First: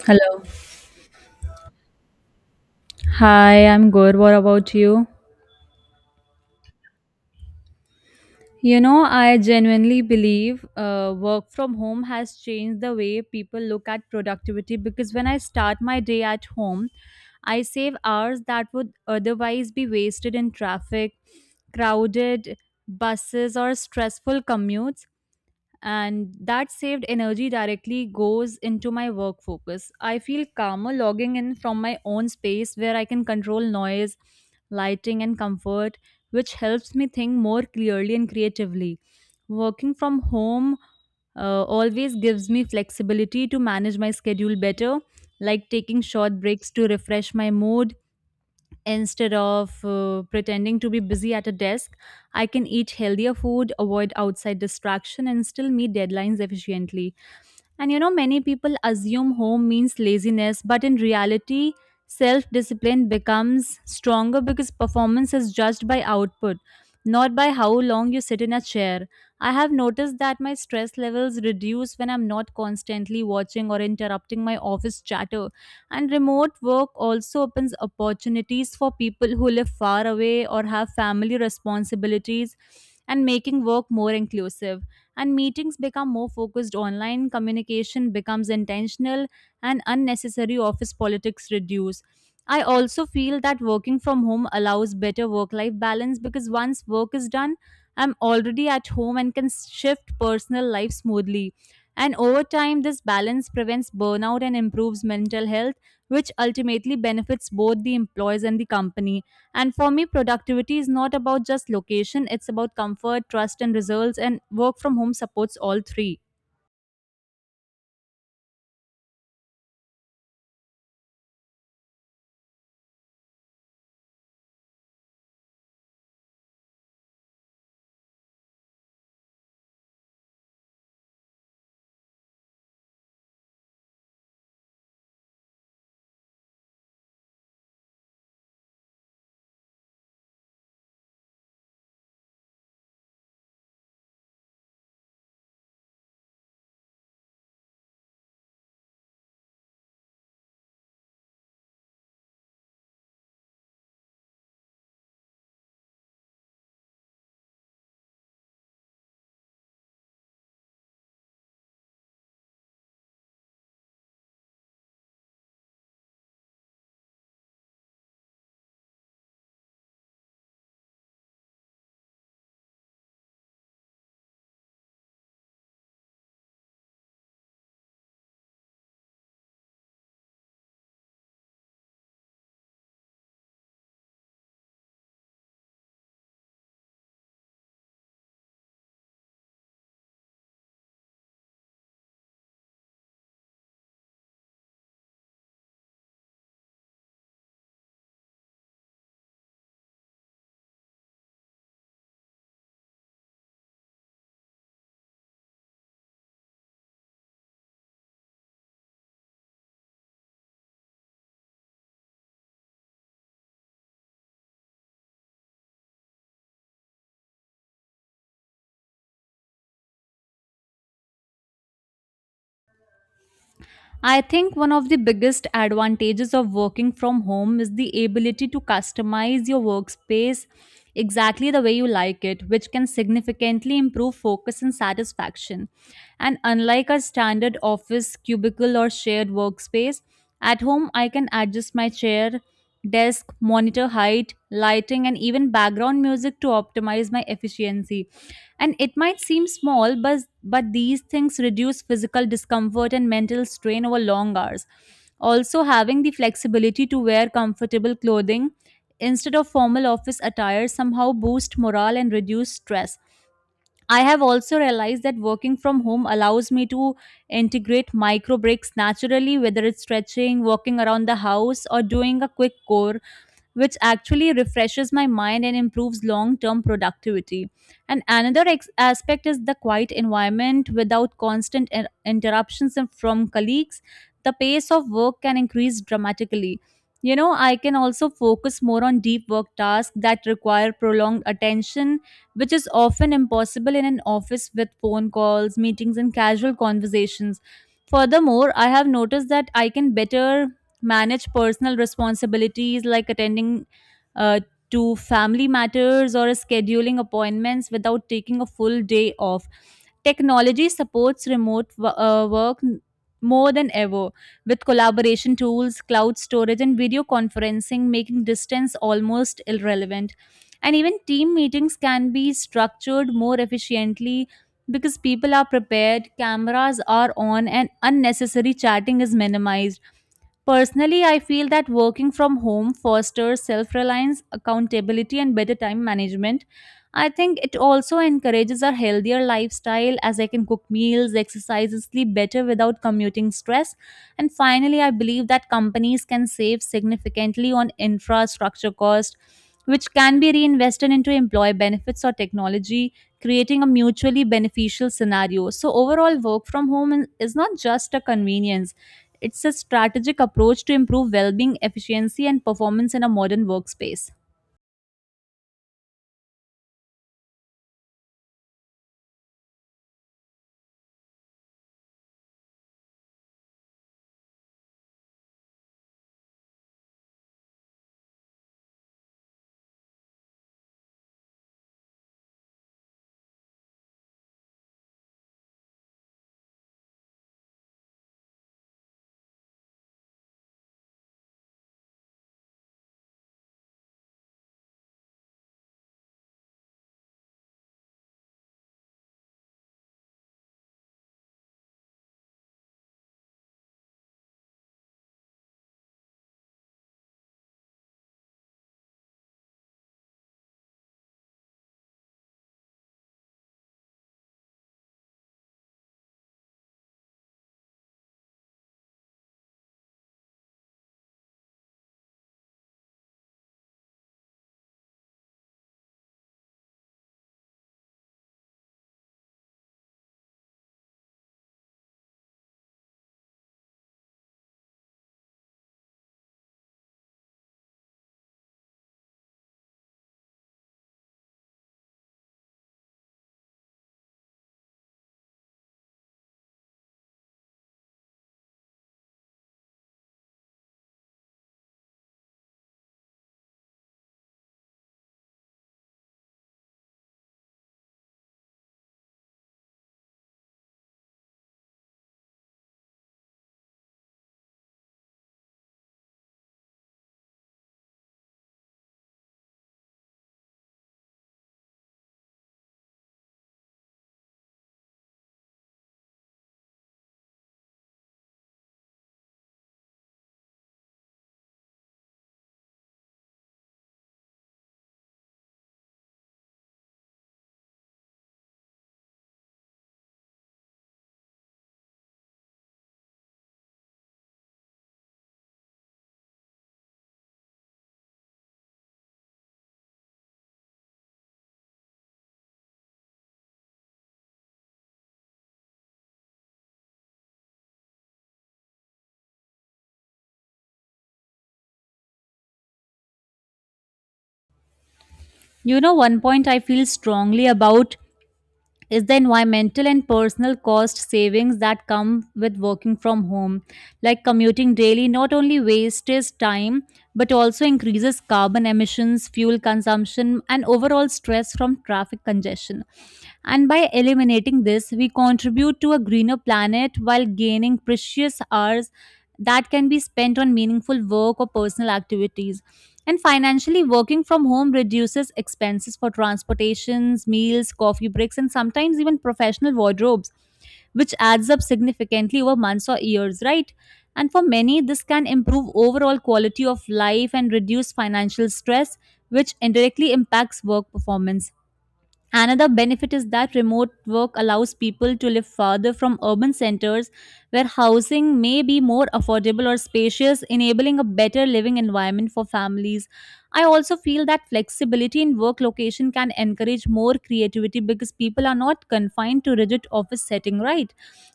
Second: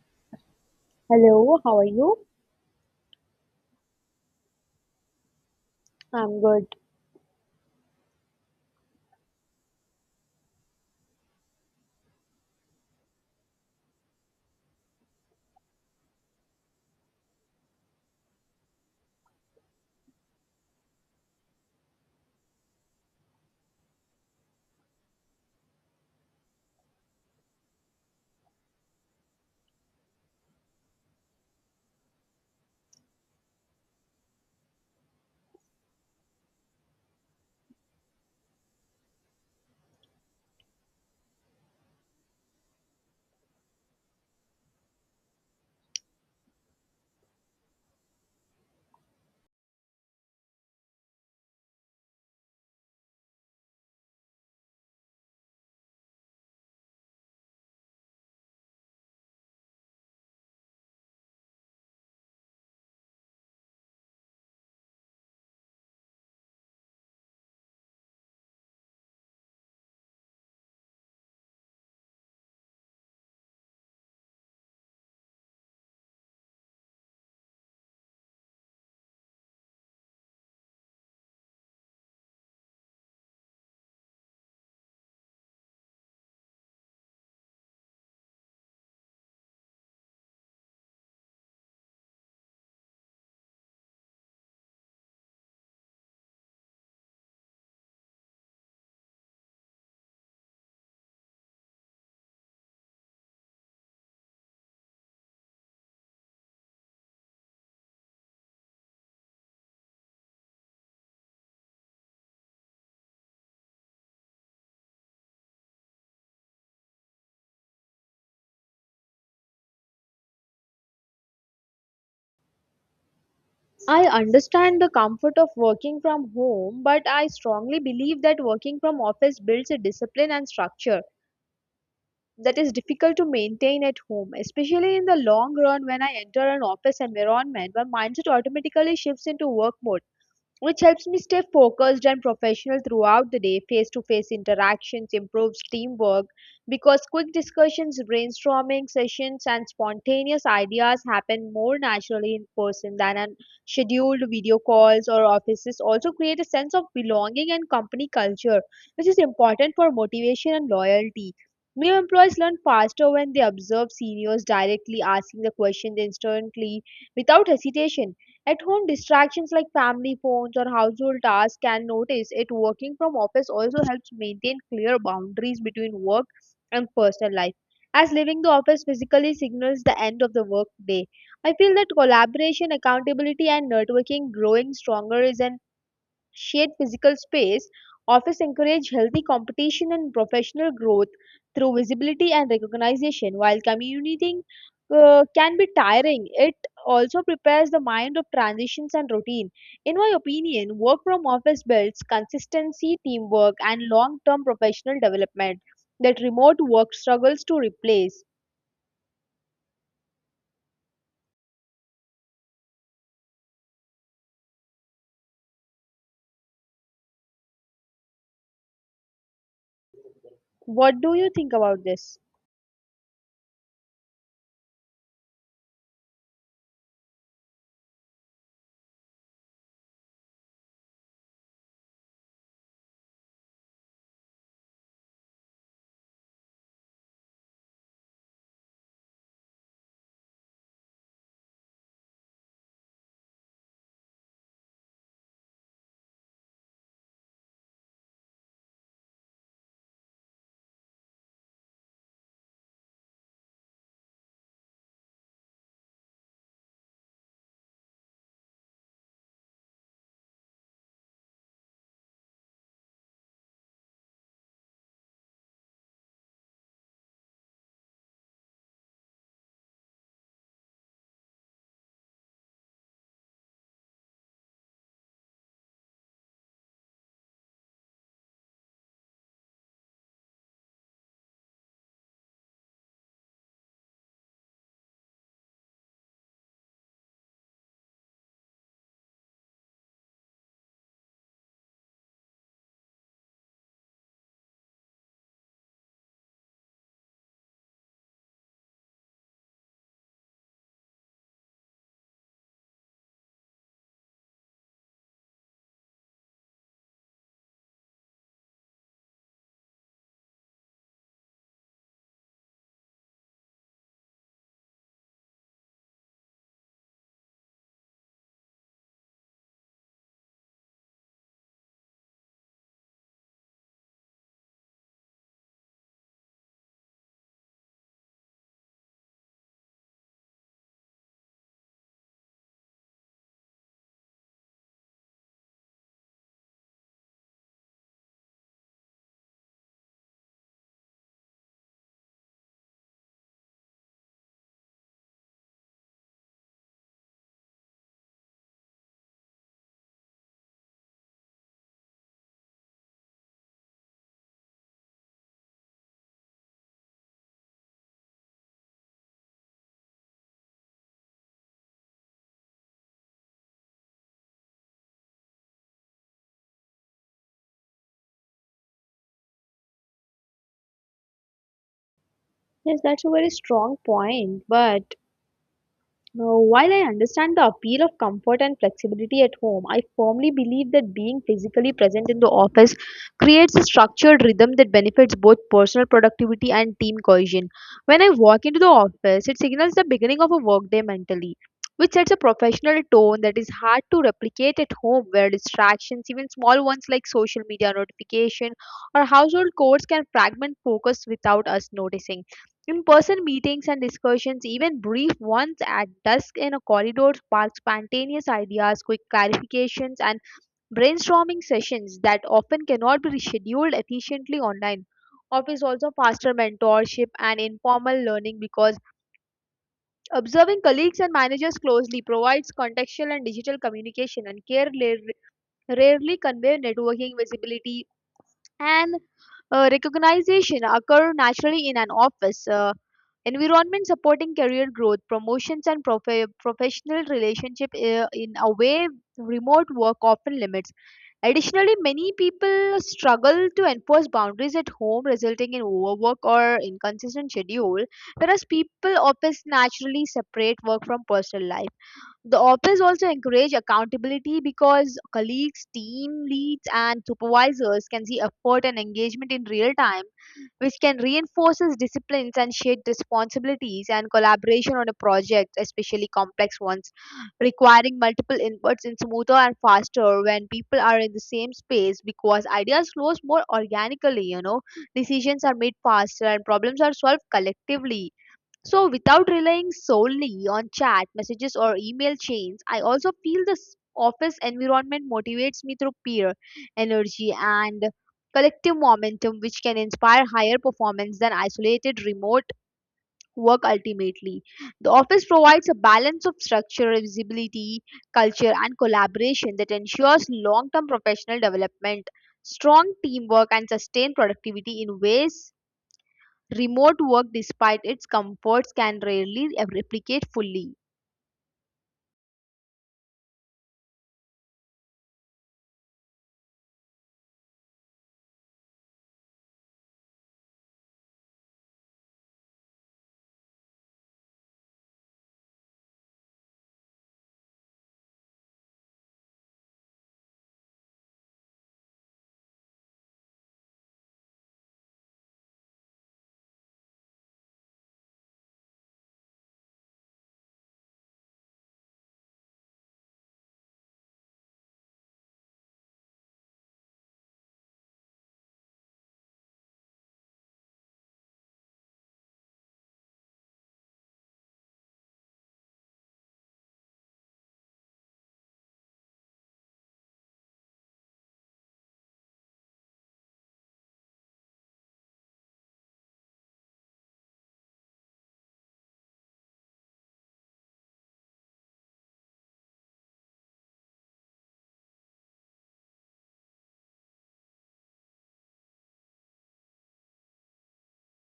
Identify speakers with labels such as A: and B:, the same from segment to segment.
A: Hello.
B: Hello, how are you?
A: Hi, I'm good. What about you?
B: I'm good.
A: You know, I genuinely believe work from home has changed the way people look at productivity because when I start my day at home, I save hours that would otherwise be wasted in traffic, crowded buses, or stressful commutes. And that saved energy directly goes into my work focus. I feel calmer logging in from my own space where I can control noise, lighting, and comfort, which helps me think more clearly and creatively. Working from home always gives me flexibility to manage my schedule better, like taking short breaks to refresh my mood. Instead of pretending to be busy at a desk, I can eat healthier food, avoid outside distraction, and still meet deadlines efficiently. And you know, many people assume home means laziness, but in reality, self discipline becomes stronger because performance is judged by output, not by how long you sit in a chair. I have noticed that my stress levels reduce when I'm not constantly watching or interrupting my office chatter. And remote work also opens opportunities for people who live far away or have family responsibilities and making work more inclusive, and meetings become more focused online, communication becomes intentional, and unnecessary office politics reduce. I also feel that working from home allows better work life balance because once work is done, I'm already at home and can shift personal life smoothly. And over time, this balance prevents burnout and improves mental health, which ultimately benefits both the employees and the company. And for me, productivity is not about just location, it's about comfort, trust, and results, and work from home supports all three.
B: I understand the comfort of working from home, but I strongly believe that working from office builds a discipline and structure that is difficult to maintain at home, especially in the long run when I enter an office environment where mindset automatically shifts into work mode, which helps me stay focused and professional throughout the day. Face to face interactions improves teamwork because quick discussions, brainstorming sessions, and spontaneous ideas happen more naturally in person than on scheduled video calls or offices. Also, create a sense of belonging and company culture, which is important for motivation and loyalty. New employees learn faster when they observe seniors directly asking the questions instantly without hesitation at home, distractions like family phones or household tasks can notice it. Working from office also helps maintain clear boundaries between work and personal life, as leaving the office physically signals the end of the work day. I feel that collaboration, accountability, and networking growing stronger is an shared physical space, office encourage healthy competition and professional growth through visibility and recognition. While commuting can be tiring, it also prepares the mind of transitions and routine. In my opinion, work from office builds consistency, teamwork, and long term professional development that remote work struggles to replace. What do you think about this?
A: I think one of the biggest advantages of working from home is the ability to customize your workspace exactly the way you like it, which can significantly improve focus and satisfaction. And unlike a standard office, cubicle, or shared workspace, at home I can adjust my chair, desk, monitor height, lighting, and even background music to optimize my efficiency, and it might seem small, but these things reduce physical discomfort and mental strain over long hours. Also, having the flexibility to wear comfortable clothing instead of formal office attire somehow boosts morale and reduce stress. I have also realized that working from home allows me to integrate micro breaks naturally, whether it's stretching, walking around the house, or doing a quick core, which actually refreshes my mind and improves long term productivity. And another aspect is the quiet environment without constant interruptions from colleagues. The pace of work can increase dramatically. You know, I can also focus more on deep work tasks that require prolonged attention, which is often impossible in an office with phone calls, meetings, and casual conversations. Furthermore, I have noticed that I can better manage personal responsibilities like attending uh, to family matters or scheduling appointments without taking a full day off. Technology supports remote wo- work n- more than ever with collaboration tools, cloud storage, and video conferencing, making distance almost irrelevant. And even team meetings can be structured more efficiently because people are prepared, cameras are on, and unnecessary chatting is minimized. Personally, I feel that working from home fosters self reliance, accountability, and better time management. I think it also encourages a healthier lifestyle as I can cook meals, exercise, and sleep better without commuting stress. And finally, I believe that companies can save significantly on infrastructure cost, which can be reinvested into employee benefits or technology, creating a mutually beneficial scenario. So, overall, work from home is not just a convenience, it's a strategic approach to improve well being, efficiency, and performance in a modern workspace.
B: Yes, that's a very strong point, but now, while I understand the appeal of comfort and flexibility at home, I firmly believe that being physically present in the office creates a structured rhythm that benefits both personal productivity and team cohesion. When I walk into the office, it signals the beginning of a workday mentally, which sets a professional tone that is hard to replicate at home, where distractions, even small ones like social media notification or household chores, can fragment focus without us noticing. In-person meetings and discussions, even brief ones at dusk in a corridor, spark spontaneous ideas, quick clarifications, and brainstorming sessions that often cannot be scheduled efficiently online. Office also faster mentorship and informal learning because observing colleagues and managers closely provides contextual and digital communication and care rarely convey networking visibility and recognition occur naturally in an office environment supporting career growth promotions and professional relationship in a way remote work often limits. Additionally, many people struggle to enforce boundaries at home, resulting in overwork or inconsistent schedule, whereas people office naturally separate work from personal life. The office also encourage accountability because colleagues, team leads, and supervisors can see effort and engagement in real time, which can reinforce disciplines and shared responsibilities. And collaboration on a project, especially complex ones, requiring multiple inputs in smoother and faster when people are in the same space, because ideas flows more organically, you know, decisions are made faster and problems are solved collectively. So, without relying solely on chat messages or email chains, I also feel this office environment motivates me through peer energy and collective momentum, which can inspire higher performance than isolated remote work. Ultimately, the office provides a balance of structure, visibility, culture, and collaboration that ensures long term professional development, strong teamwork, and sustained productivity in ways remote work, despite its comforts, can rarely replicate fully.
A: You know, one point I feel strongly about is the environmental and personal cost savings that come with working from home. Like commuting daily not only wastes time but also increases carbon emissions, fuel consumption, and overall stress from traffic congestion. And by eliminating this, we contribute to a greener planet while gaining precious hours that can be spent on meaningful work or personal activities. And financially, working from home reduces expenses for transportations, meals, coffee breaks, and sometimes even professional wardrobes, which adds up significantly over months or years, right? And for many, this can improve overall quality of life and reduce financial stress, which indirectly impacts work performance. Another benefit is that remote work allows people to live farther from urban centers where housing may be more affordable or spacious, enabling a better living environment for families. I also feel that flexibility in work location can encourage more creativity because people are not confined to rigid office setting, right?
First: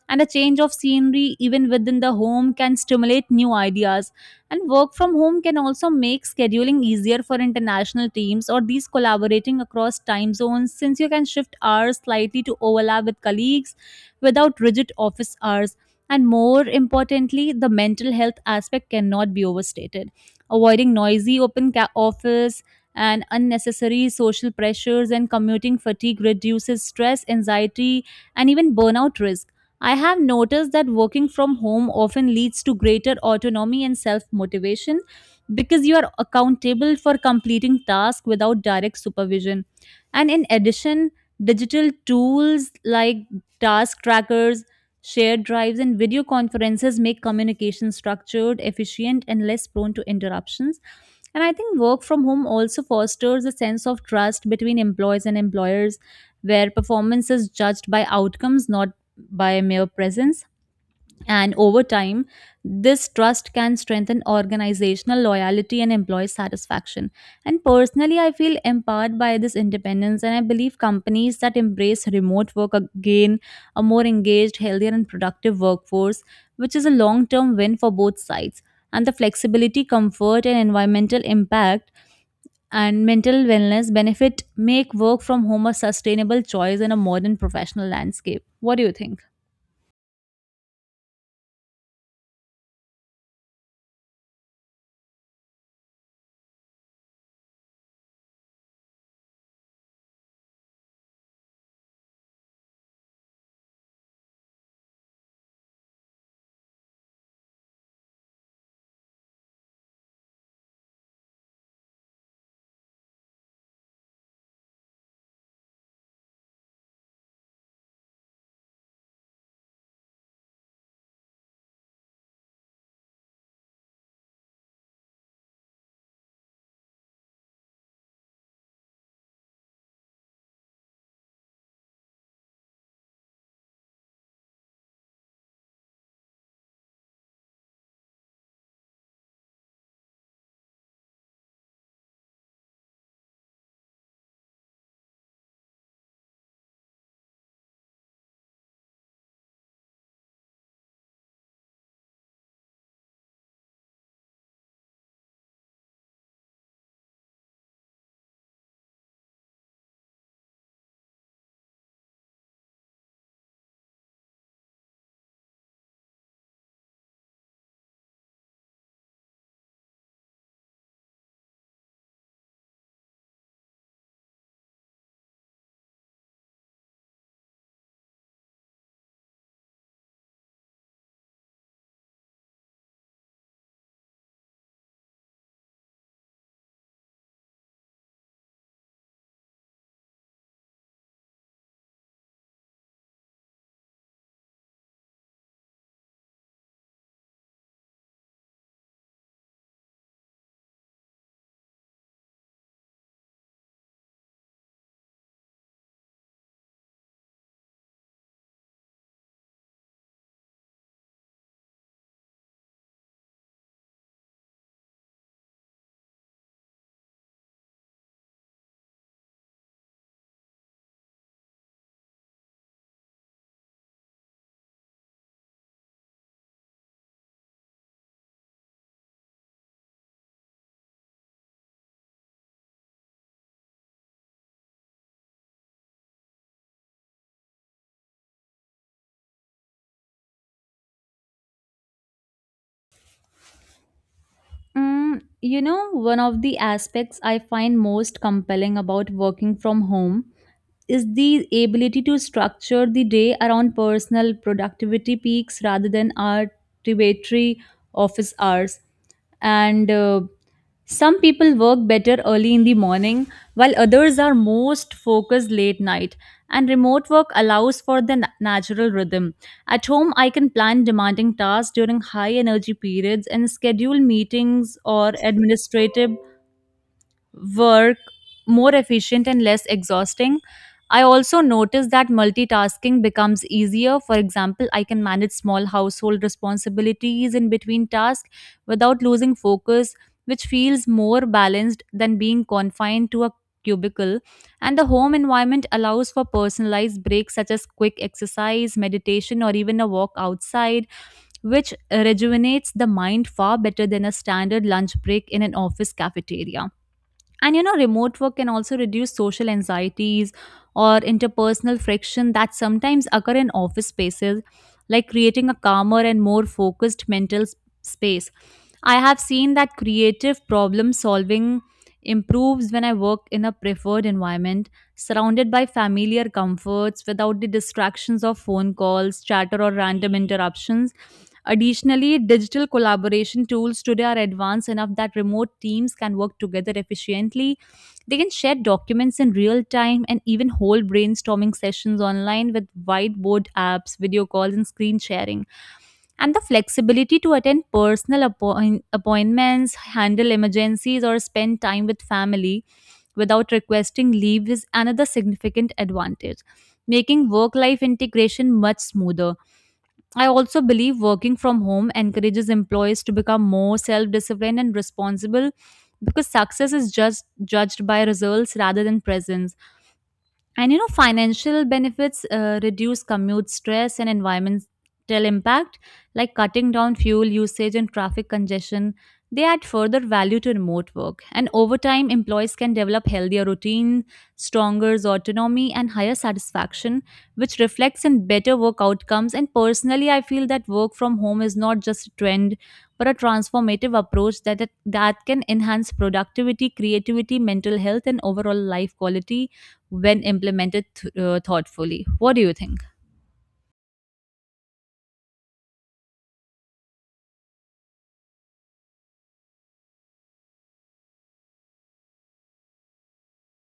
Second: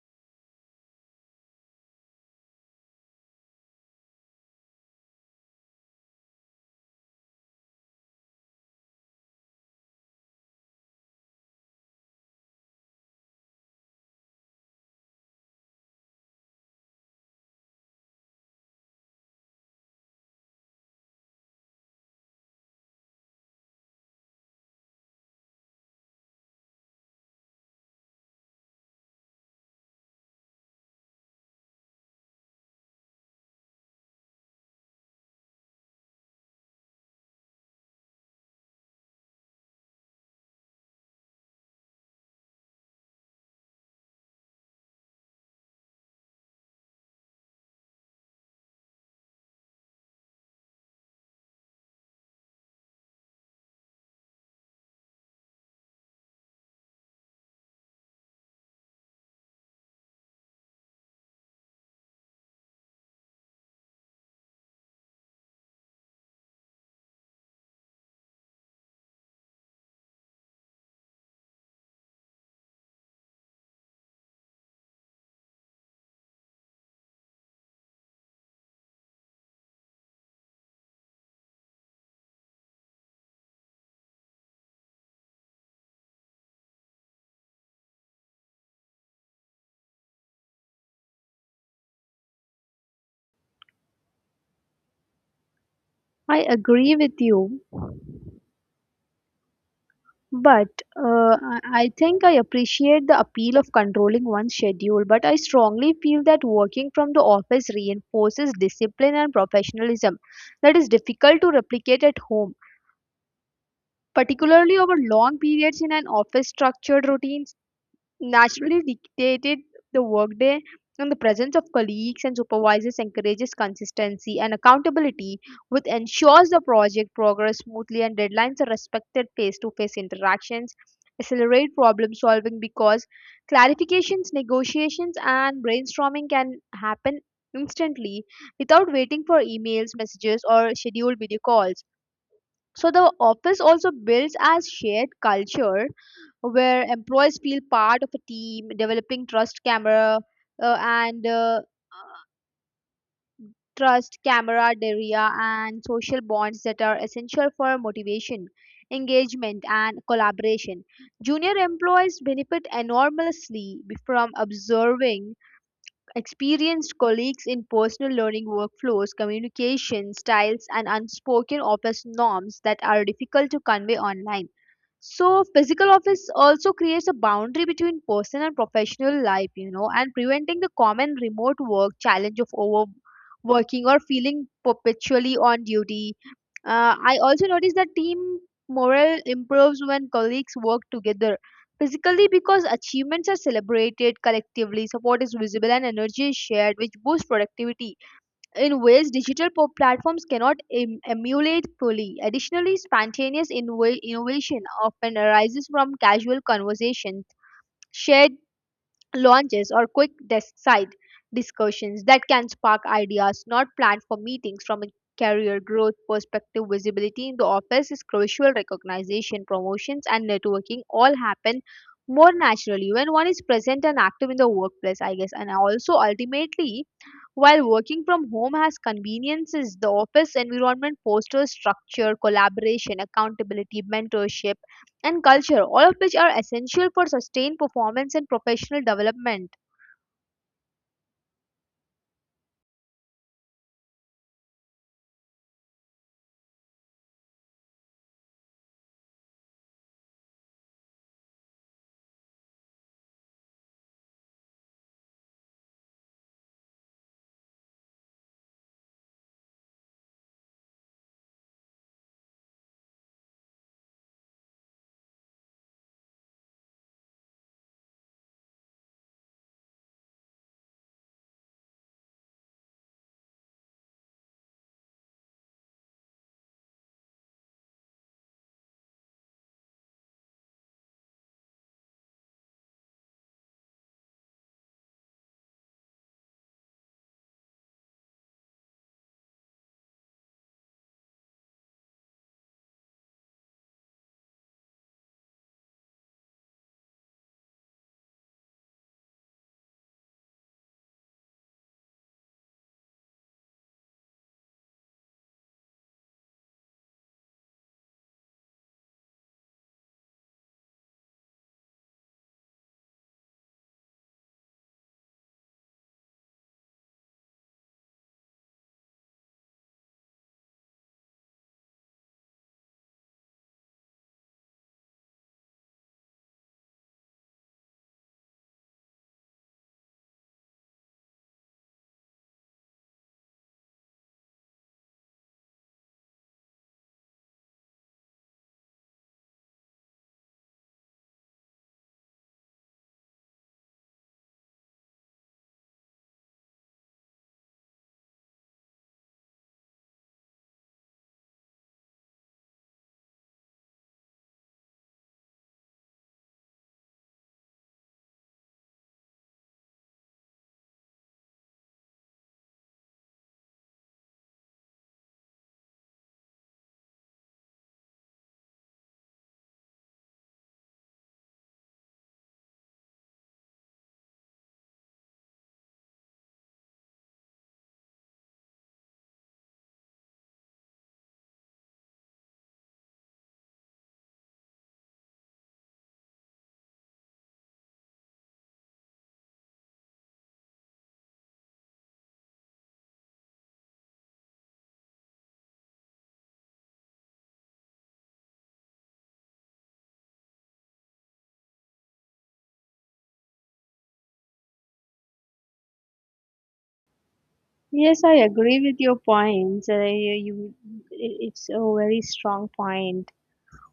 A: And a change of scenery even within the home can stimulate new ideas, and work from home can also make scheduling easier for international teams or these collaborating across time zones since you can shift hours slightly to overlap with colleagues without rigid office hours. And more importantly, the mental health aspect cannot be overstated. Avoiding noisy open office and unnecessary social pressures and commuting fatigue reduces stress, anxiety, and even burnout risk. I have noticed that working from home often leads to greater autonomy and self motivation because you are accountable for completing tasks without direct supervision. And in addition, digital tools like task trackers, shared drives, and video conferences make communication structured, efficient, and less prone to interruptions. And I think work from home also fosters a sense of trust between employees and employers, where performance is judged by outcomes, not by mere presence. And over time, this trust can strengthen organizational loyalty and employee satisfaction. And personally, I feel empowered by this independence, and I believe companies that embrace remote work gain a more engaged, healthier, and productive workforce, which is a long term win for both sides. And the flexibility, comfort, and environmental impact and mental wellness benefit make work from home a sustainable choice in a modern professional landscape. What do you think?
B: I agree with you, but I think I appreciate the appeal of controlling one's schedule, but I strongly feel that working from the office reinforces discipline and professionalism that is difficult to replicate at home, particularly over long periods in an office structured routine, naturally dictated the workday. And the presence of colleagues and supervisors encourages consistency and accountability, which ensures the project progress smoothly and deadlines are respected. Face-to-face interactions accelerate problem solving because clarifications, negotiations, and brainstorming can happen instantly without waiting for emails, messages, or scheduled video calls. So the office also builds as shared culture where employees feel part of a team, developing uh, and uh, trust, camaraderie, and social bonds that are essential for motivation, engagement, and collaboration. Junior employees benefit enormously from observing experienced colleagues in personal learning workflows, communication styles, and unspoken office norms that are difficult to convey online. So, physical office also creates a boundary between personal and professional life, you know, and preventing the common remote work challenge of overworking or feeling perpetually on duty. I also noticed that team morale improves when colleagues work together physically, because achievements are celebrated collectively, support is visible and energy is shared, which boosts productivity in ways digital platforms cannot emulate fully. Additionally, spontaneous innovation often arises from casual conversations, shared launches or quick side discussions that can spark ideas not planned for meetings. From a career growth perspective, visibility in the office is crucial. Recognition, promotions, and networking all happen more naturally when one is present and active in the workplace, I guess. And also, ultimately, while working from home has conveniences, the office environment fosters structure, collaboration, accountability, mentorship, and culture, all of which are essential for sustained performance and professional development.
A: Mm, you know, one of the aspects I find most compelling about working from home is the ability to structure the day around personal productivity peaks rather than arbitrary office hours. And some people work better early in the morning, while others are most focused late night. And remote work allows for the natural rhythm. At home, I can plan demanding tasks during high energy periods and schedule meetings or administrative work more efficient and less exhausting. I also noticed that multitasking becomes easier. For example, I can manage small household responsibilities in between tasks without losing focus, which feels more balanced than being confined to a cubicle. And the home environment allows for personalized breaks such as quick exercise, meditation, or even a walk outside, which rejuvenates the mind far better than a standard lunch break in an office cafeteria. And you know, remote work can also reduce social anxieties or interpersonal friction that sometimes occur in office spaces, like creating a calmer and more focused space. I have seen that creative problem solving improves when I work in a preferred environment, surrounded by familiar comforts without the distractions of phone calls, chatter, or random interruptions. Additionally, digital collaboration tools today are advanced enough that remote teams can work together efficiently. They can share documents in real time and even hold brainstorming sessions online with whiteboard apps, video calls, and screen sharing. And the flexibility to attend appointments, handle emergencies, or spend time with family without requesting leave is another significant advantage, making work life integration much smoother. I also believe working from home encourages employees to become more self disciplined and responsible because success is just judged by results rather than presence. And you know, financial benefits reduce commute stress and environmental impact, like cutting down fuel usage and traffic congestion. They add further value to remote work. And over time, employees can develop healthier routine, stronger autonomy, and higher satisfaction, which reflects in better work outcomes. And personally, I feel that work from home is not just a trend, but a transformative approach that can enhance productivity, creativity, mental health, and overall life quality when implemented thoughtfully. What do you think?
B: Yes, I agree with your points. You- it's a very strong point.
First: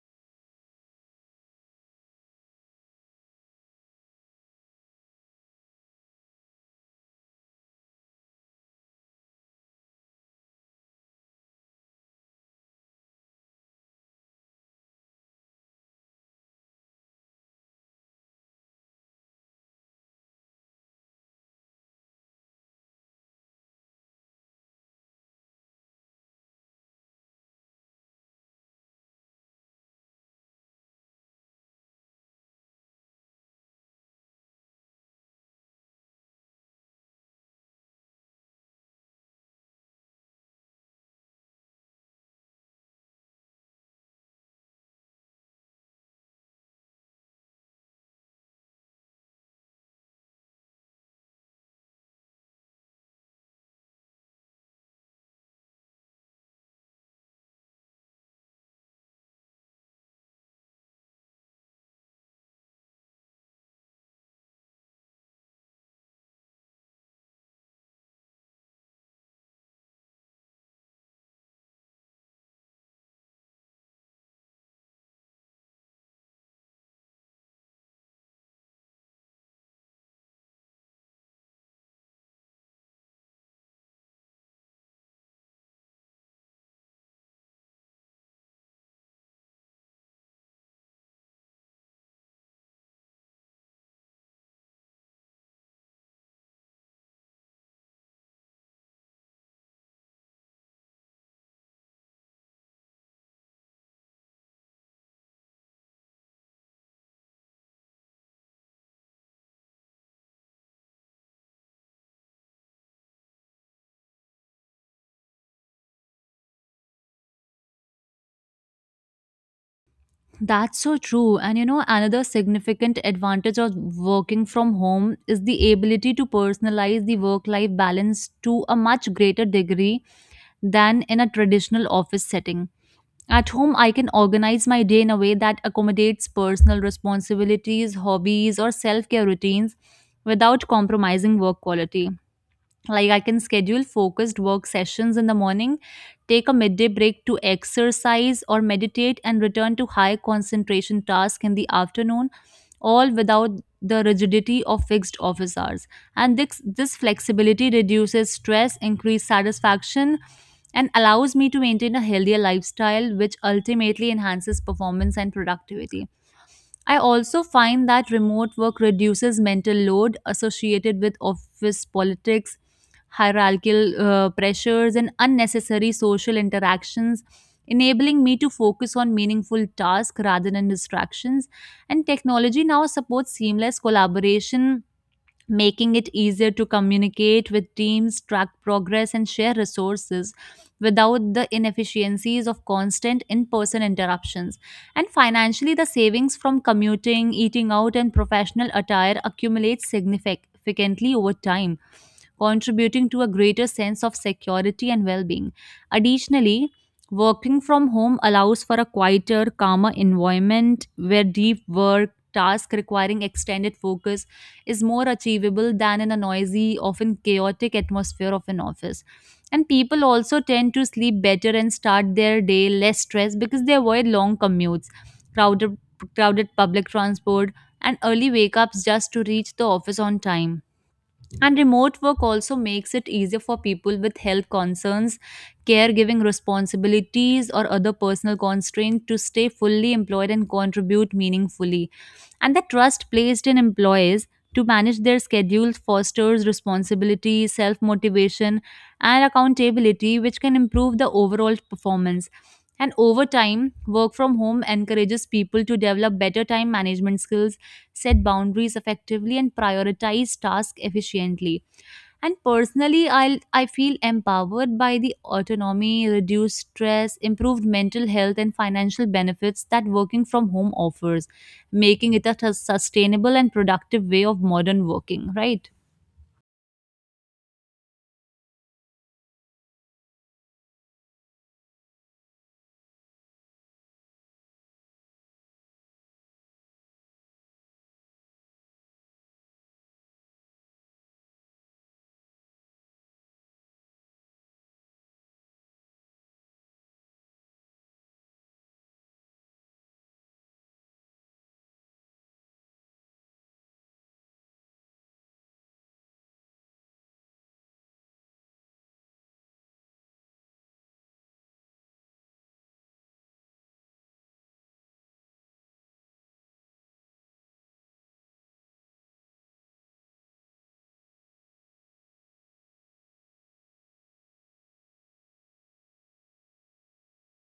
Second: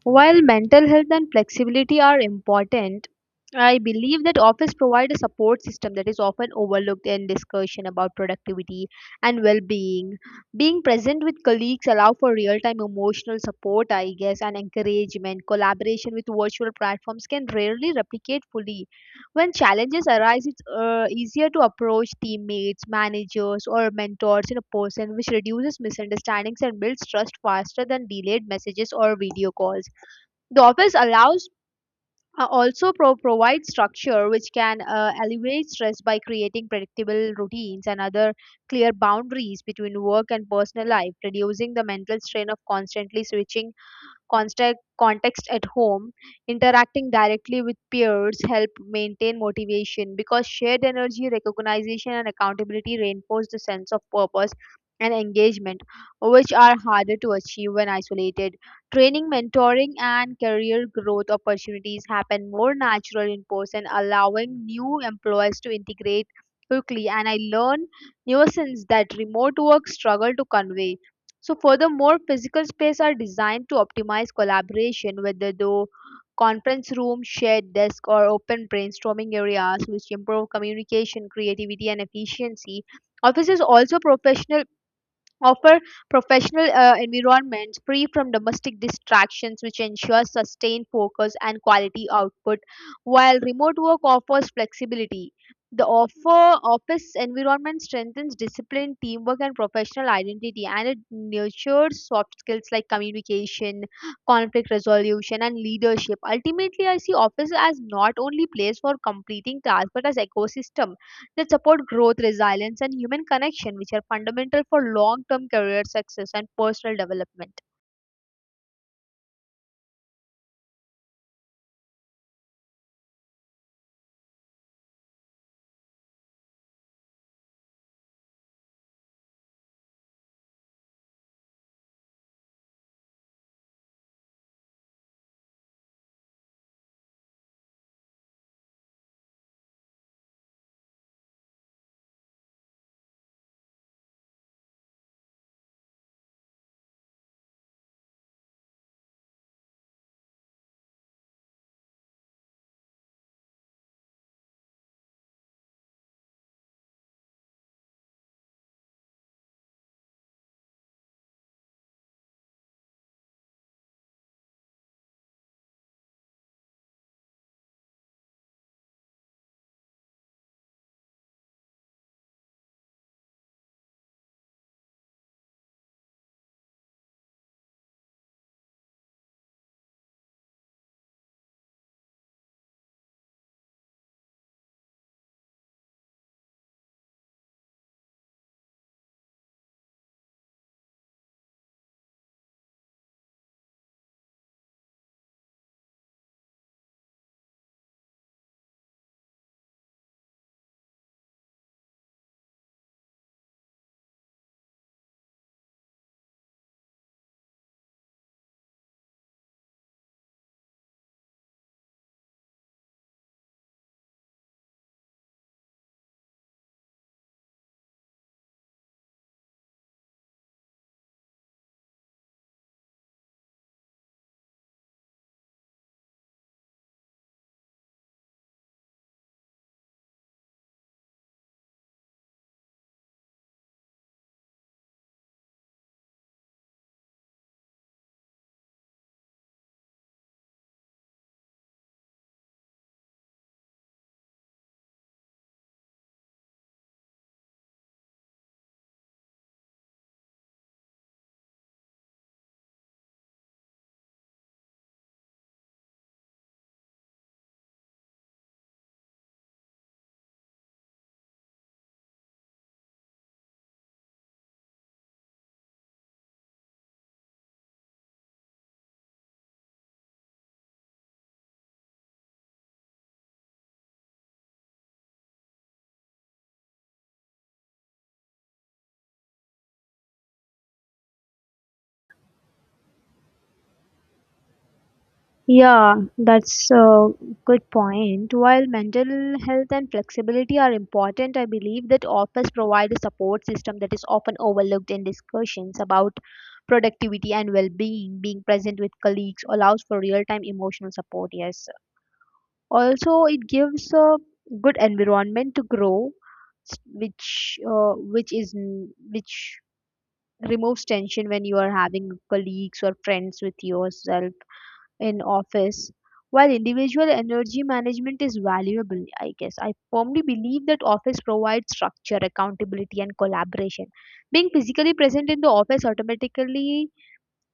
B: While mental health and flexibility are important, I believe that office provide a support system that is often overlooked in discussion about productivity and well-being. Being present with colleagues allow for real-time emotional support, I guess, and encouragement. Collaboration with virtual platforms can rarely replicate fully. When challenges arise, it's easier to approach teammates, managers, or mentors in a person, which reduces misunderstandings and builds trust faster than delayed messages or video calls. The office allows provides structure which can alleviate stress by creating predictable routines and other clear boundaries between work and personal life, reducing the mental strain of constantly switching context at home. Interacting directly with peers help maintain motivation because shared energy, recognition, and accountability reinforce the sense of purpose and engagement, which are harder to achieve when isolated. Training, mentoring, and career growth opportunities happen more natural in person, allowing new employees to integrate quickly. And I learn nuances that remote work struggle to convey. So furthermore, physical space are designed to optimize collaboration, whether through conference room, shared desk, or open brainstorming areas, which improve communication, creativity, and efficiency. Offices also professional offer professional environments free from domestic distractions, which ensures sustained focus and quality output. While remote work offers flexibility, the offer office environment strengthens discipline, teamwork, and professional identity, and it nurtures soft skills like communication, conflict resolution, and leadership. Ultimately, I see office as not only place for completing tasks but as ecosystem. They support growth, resilience, and human connection, which are fundamental for long term career success and personal development.
A: That's so true. And you know, another significant advantage of working from home is the ability to personalize the work life balance to a much greater degree than in a traditional office setting. At home, I can organize my day in a way that accommodates personal responsibilities, hobbies, or self care routines without compromising work quality. Like, I can schedule focused work sessions in the morning, take a midday break to exercise or meditate, and return to high concentration tasks in the afternoon, all without the rigidity of fixed office hours. And this flexibility reduces stress, increases satisfaction, and allows me to maintain a healthier lifestyle, which ultimately enhances performance and productivity. I also find that remote work reduces mental load associated with office politics, hierarchical pressures, and unnecessary social interactions, enabling me to focus on meaningful tasks rather than distractions. And technology now supports seamless collaboration, making it easier to communicate with teams, track progress, and share resources without the inefficiencies of constant in person interruptions. And financially, the savings from commuting, eating out, and professional attire accumulate significantly over time, contributing to a greater sense of security and well being. Additionally, working from home allows for a quieter, calmer environment where deep work, task requiring extended focus, is more achievable than in a noisy, often chaotic atmosphere of an office. And people also tend to sleep better and start their day less stressed because they avoid long commutes, crowded, crowded public transport, and early wake ups just to reach the office on time. And remote work also makes it easier for people with health concerns, caregiving responsibilities, or other personal constraints to stay fully employed and contribute meaningfully. And the trust placed in employees to manage their schedules fosters responsibility, self motivation, and accountability, which can improve the overall performance. And over time, work from home encourages people to develop better time management skills, set boundaries effectively, and prioritize tasks efficiently. And personally, I feel empowered by the autonomy, reduced stress, improved mental health, and financial benefits that working from home offers, making it a sustainable and productive way of modern working, right?
B: Yeah, that's a good point. While mental health and flexibility are important, I believe that offers provide a support system that is often overlooked in discussions about productivity and well being. Being present with colleagues allows for real time emotional support, yes. Also, it gives a good environment to grow which removes tension when you are having colleagues or friends with yourself in office. While individual energy management is valuable, I guess I firmly believe that office provides structure, accountability, and collaboration. Being physically present in the office automatically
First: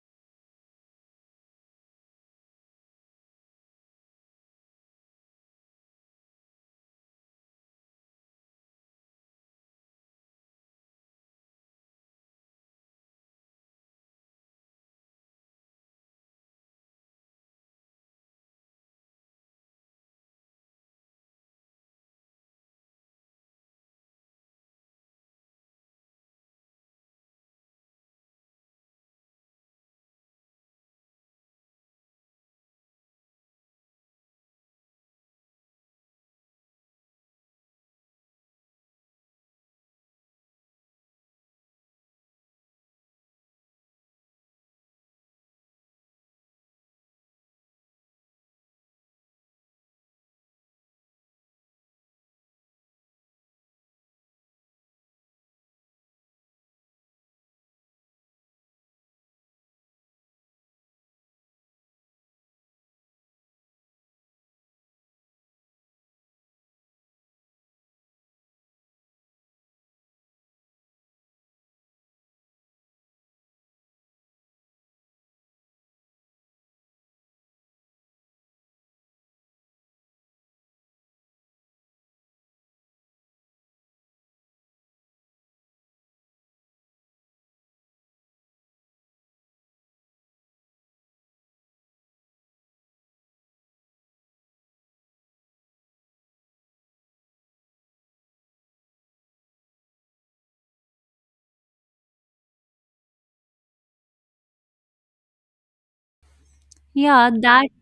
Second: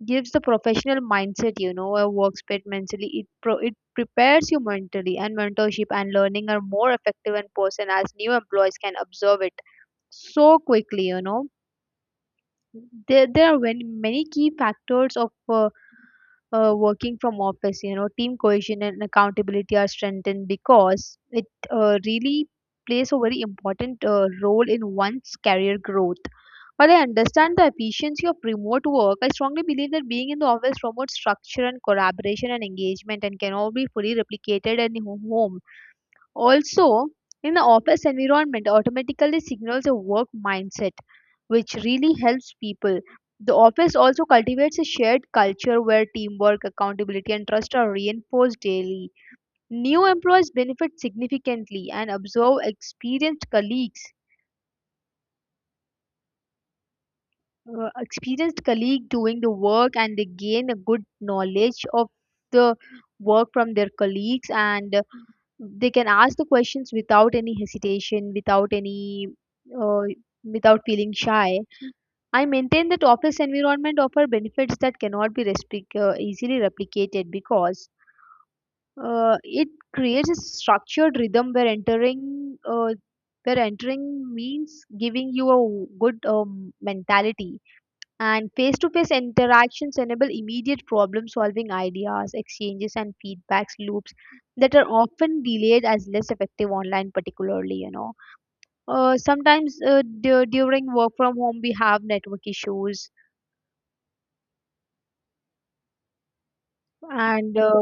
B: gives the professional mindset, you know, a workspace mentally. It prepares you mentally. And mentorship and learning are more effective in person, as new employees can observe it so quickly, you know. There are many key factors of uh, working from office, you know. Team cohesion and accountability are strengthened because it really plays a very important role in one's career growth. While I understand the efficiency of remote work, I strongly believe that being in the office promotes structure and collaboration and engagement, and cannot be fully replicated at home. Also, in the office environment, automatically signals a work mindset, which really helps people. The office also cultivates a shared culture where teamwork, accountability, and trust are reinforced daily. New employees benefit significantly and observe experienced colleagues Experienced colleague doing the work and they gain a good knowledge of the work from their colleagues and they can ask the questions without any hesitation, without any uh, without feeling shy. I maintain that office environment offer benefits that cannot be easily replicated, because it creates a structured rhythm, where entering means giving you a good mentality. And face to face interactions enable immediate problem solving, ideas, exchanges, and feedbacks loops that are often delayed as less effective online, particularly. You know, sometimes during work from home, we have network issues
A: Yeah,
B: and
A: that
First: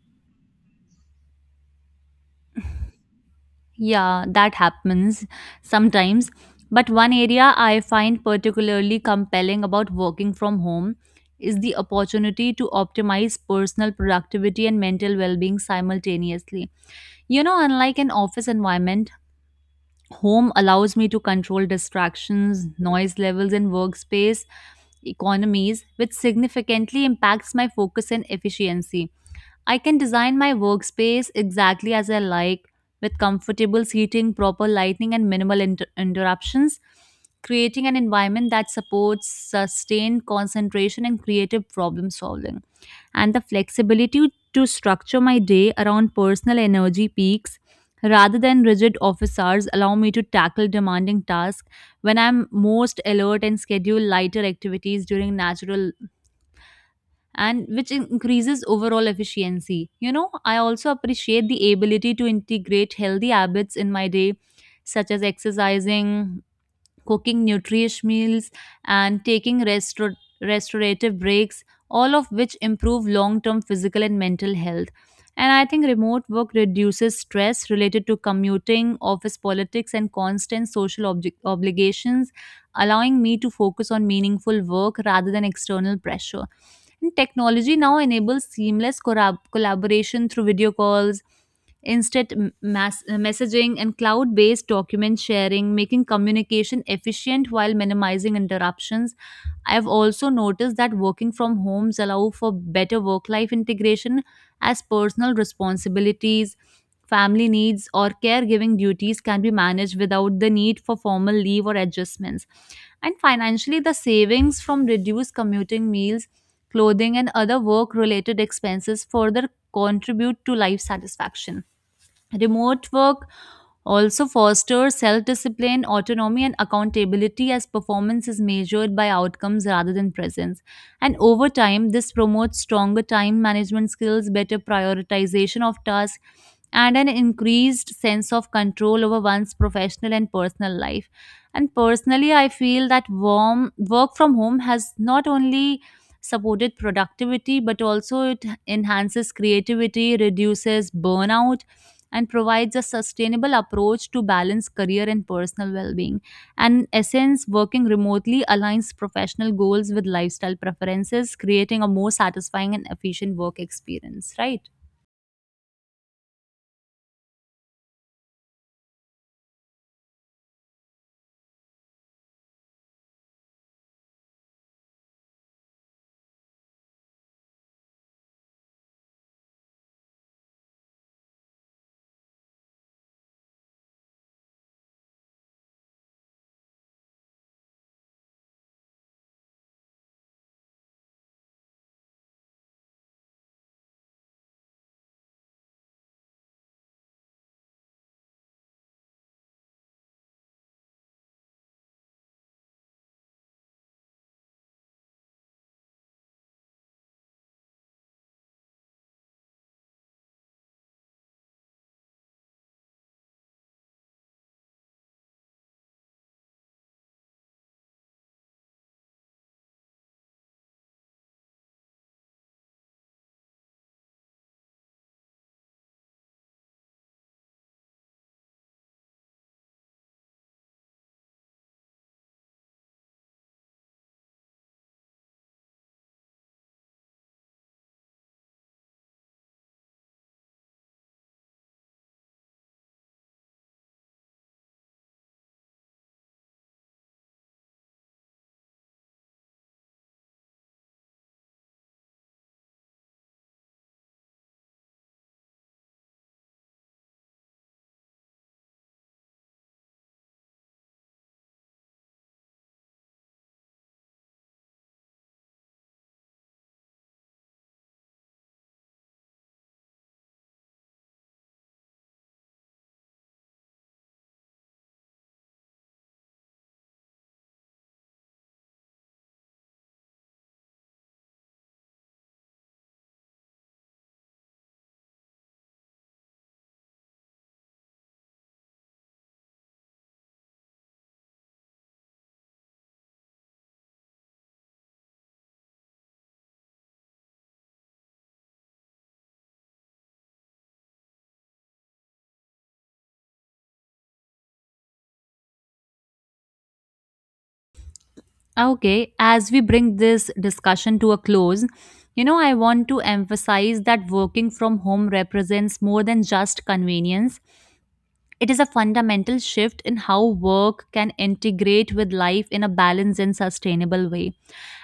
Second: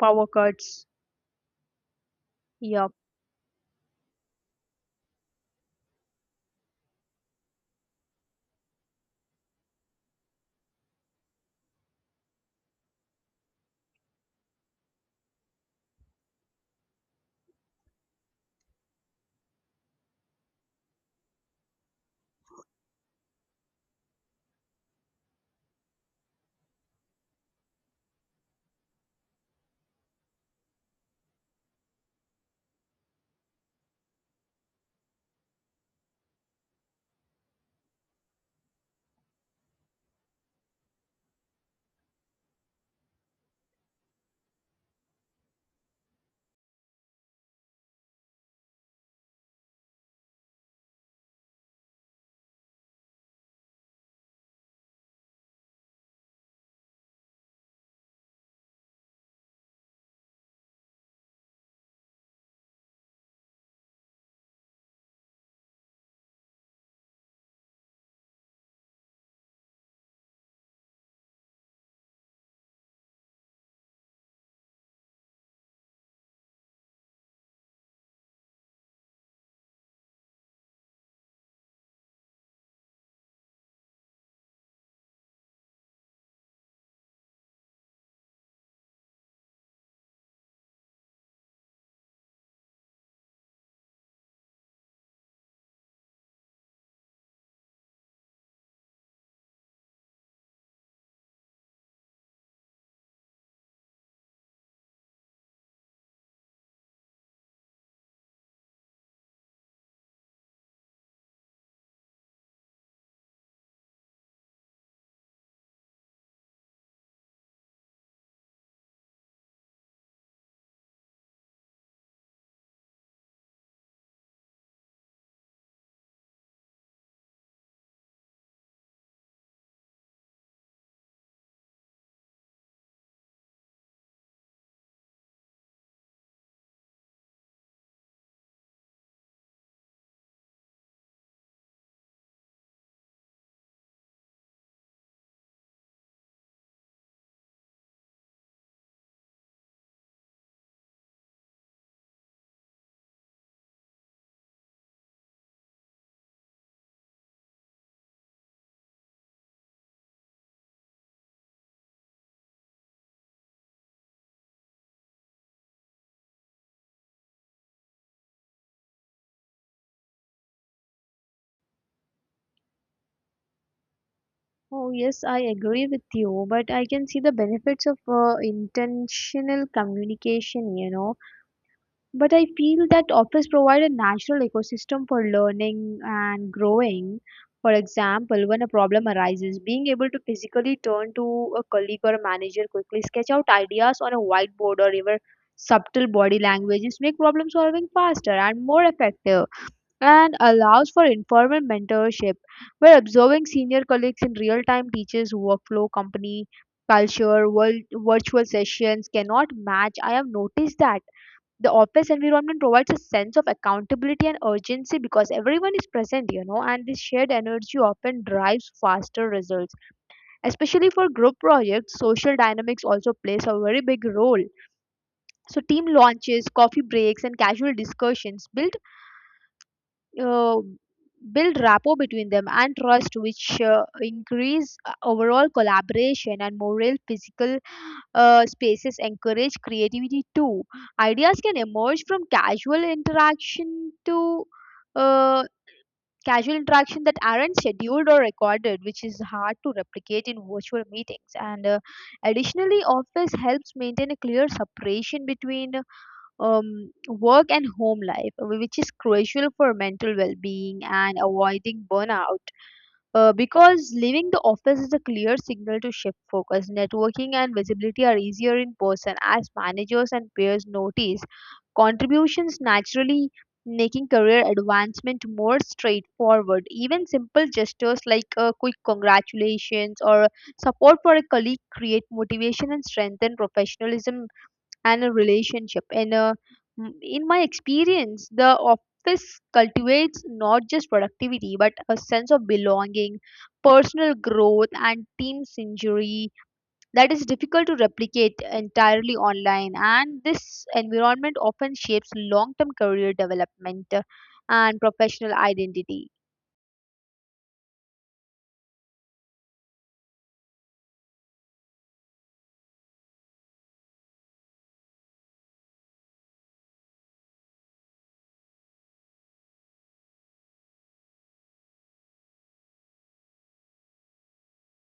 B: power cuts. Yep.
A: yeah, that happens sometimes. But one area I find particularly compelling about working from home is the opportunity to optimize personal productivity and mental well-being simultaneously. You know, unlike an office environment, home allows me to control distractions, noise levels, and workspace economies, which significantly impacts my focus and efficiency. I can design my workspace exactly as I like, with comfortable seating, proper lighting, and minimal interruptions, creating an environment that supports sustained concentration and creative problem solving. And the flexibility to structure my day around personal energy peaks rather than rigid office hours allow me to tackle demanding tasks when I'm most alert and schedule lighter activities during natural, and which increases overall efficiency. You know, I also appreciate the ability to integrate healthy habits in my day, such as exercising, cooking nutritious meals, and taking restorative breaks, all of which improve long term physical and mental health. And I think remote work reduces stress related to commuting, office politics, and constant social obligations, allowing me to focus on meaningful work rather than external pressure. And technology now enables seamless collaboration through video calls, instant messaging, and cloud based document sharing, making communication efficient while minimizing interruptions. I've also noticed that working from homes allow for better work life integration, as personal responsibilities, family needs, or caregiving duties can be managed without the need for formal leave or adjustments. And financially, the savings from reduced commuting, meals, clothing, and other work related expenses further contribute to life satisfaction. Remote work also fosters self discipline, autonomy, and accountability, as performance is measured by outcomes rather than presence. And over time, this promotes stronger time management skills, better prioritization of tasks, and an increased sense of control over one's professional and personal life. And personally, I feel that warm work from home has not only supported productivity but also it enhances creativity, reduces burnout, and provides a sustainable approach to balance career and personal well-being. And in essence, working remotely aligns professional goals with lifestyle preferences, creating a more satisfying and efficient work experience, right?
B: Oh, yes, I agree with you, but I can see the benefits of intentional communication, you know. But I feel that office provide a natural ecosystem for learning and growing. For example, when a problem arises, being able to physically turn to a colleague or a manager quickly, sketch out ideas on a whiteboard or even subtle body languages make problem solving faster and more effective, and allows for informal mentorship where observing senior colleagues in real time teaches workflow, company culture world, virtual sessions cannot match. I have noticed that the office environment provides a sense of accountability and urgency because everyone is present, you know, and this shared energy often drives faster results, especially for group projects. Social dynamics also plays a very big role. So team launches, coffee breaks, and casual discussions uh, build rapport between them and trust, which increase overall collaboration and moral. Physical spaces encourage creativity too. Ideas can emerge from uh, casual interaction that aren't scheduled or recorded, which is hard to replicate in virtual meetings. And additionally, office helps maintain a clear separation between work and home life, which is crucial for mental well being and avoiding burnout, because leaving the office is a clear signal to shift focus. Networking and visibility are easier in person as managers and peers notice contributions naturally, making career advancement more straightforward. Even simple gestures like a quick congratulations or support for a colleague create motivation and strengthen professionalism and a relationship. And in my experience, the office cultivates not just productivity but a sense of belonging, personal growth, and team synergy that is difficult to replicate entirely online. And this environment often shapes long term career development and professional identity.
A: Okay, as we bring this discussion to a close, you know, I want to emphasize that working from home represents more than just convenience. It is a fundamental shift in how work can integrate with life in a balanced and sustainable way.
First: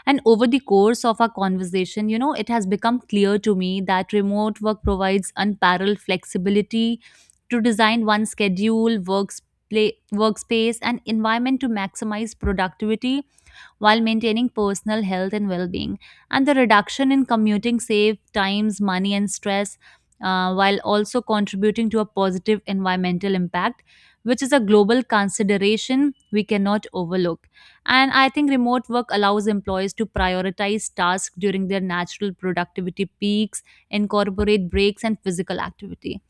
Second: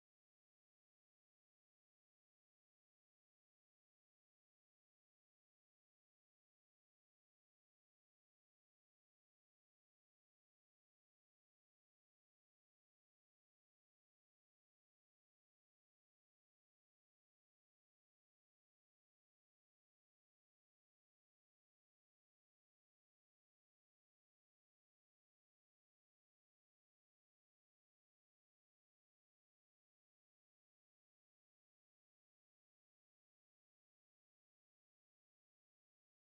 A: And over the course of our conversation, you know, it has become clear to me that remote work provides unparalleled flexibility to design one's schedule, works, play, workspace, and environment to maximize productivity while maintaining personal health and well being. And the reduction in commuting saves times, money, and stress, while also contributing to a positive environmental impact, which is a global consideration we cannot overlook. And I think remote work allows employees to prioritize tasks during their natural productivity peaks, incorporate breaks, and physical activity.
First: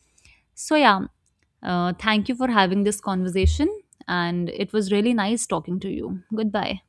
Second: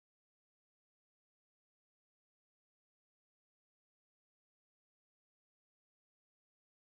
A: So, yeah, thank you for having this conversation. And it was really nice talking to you. Goodbye.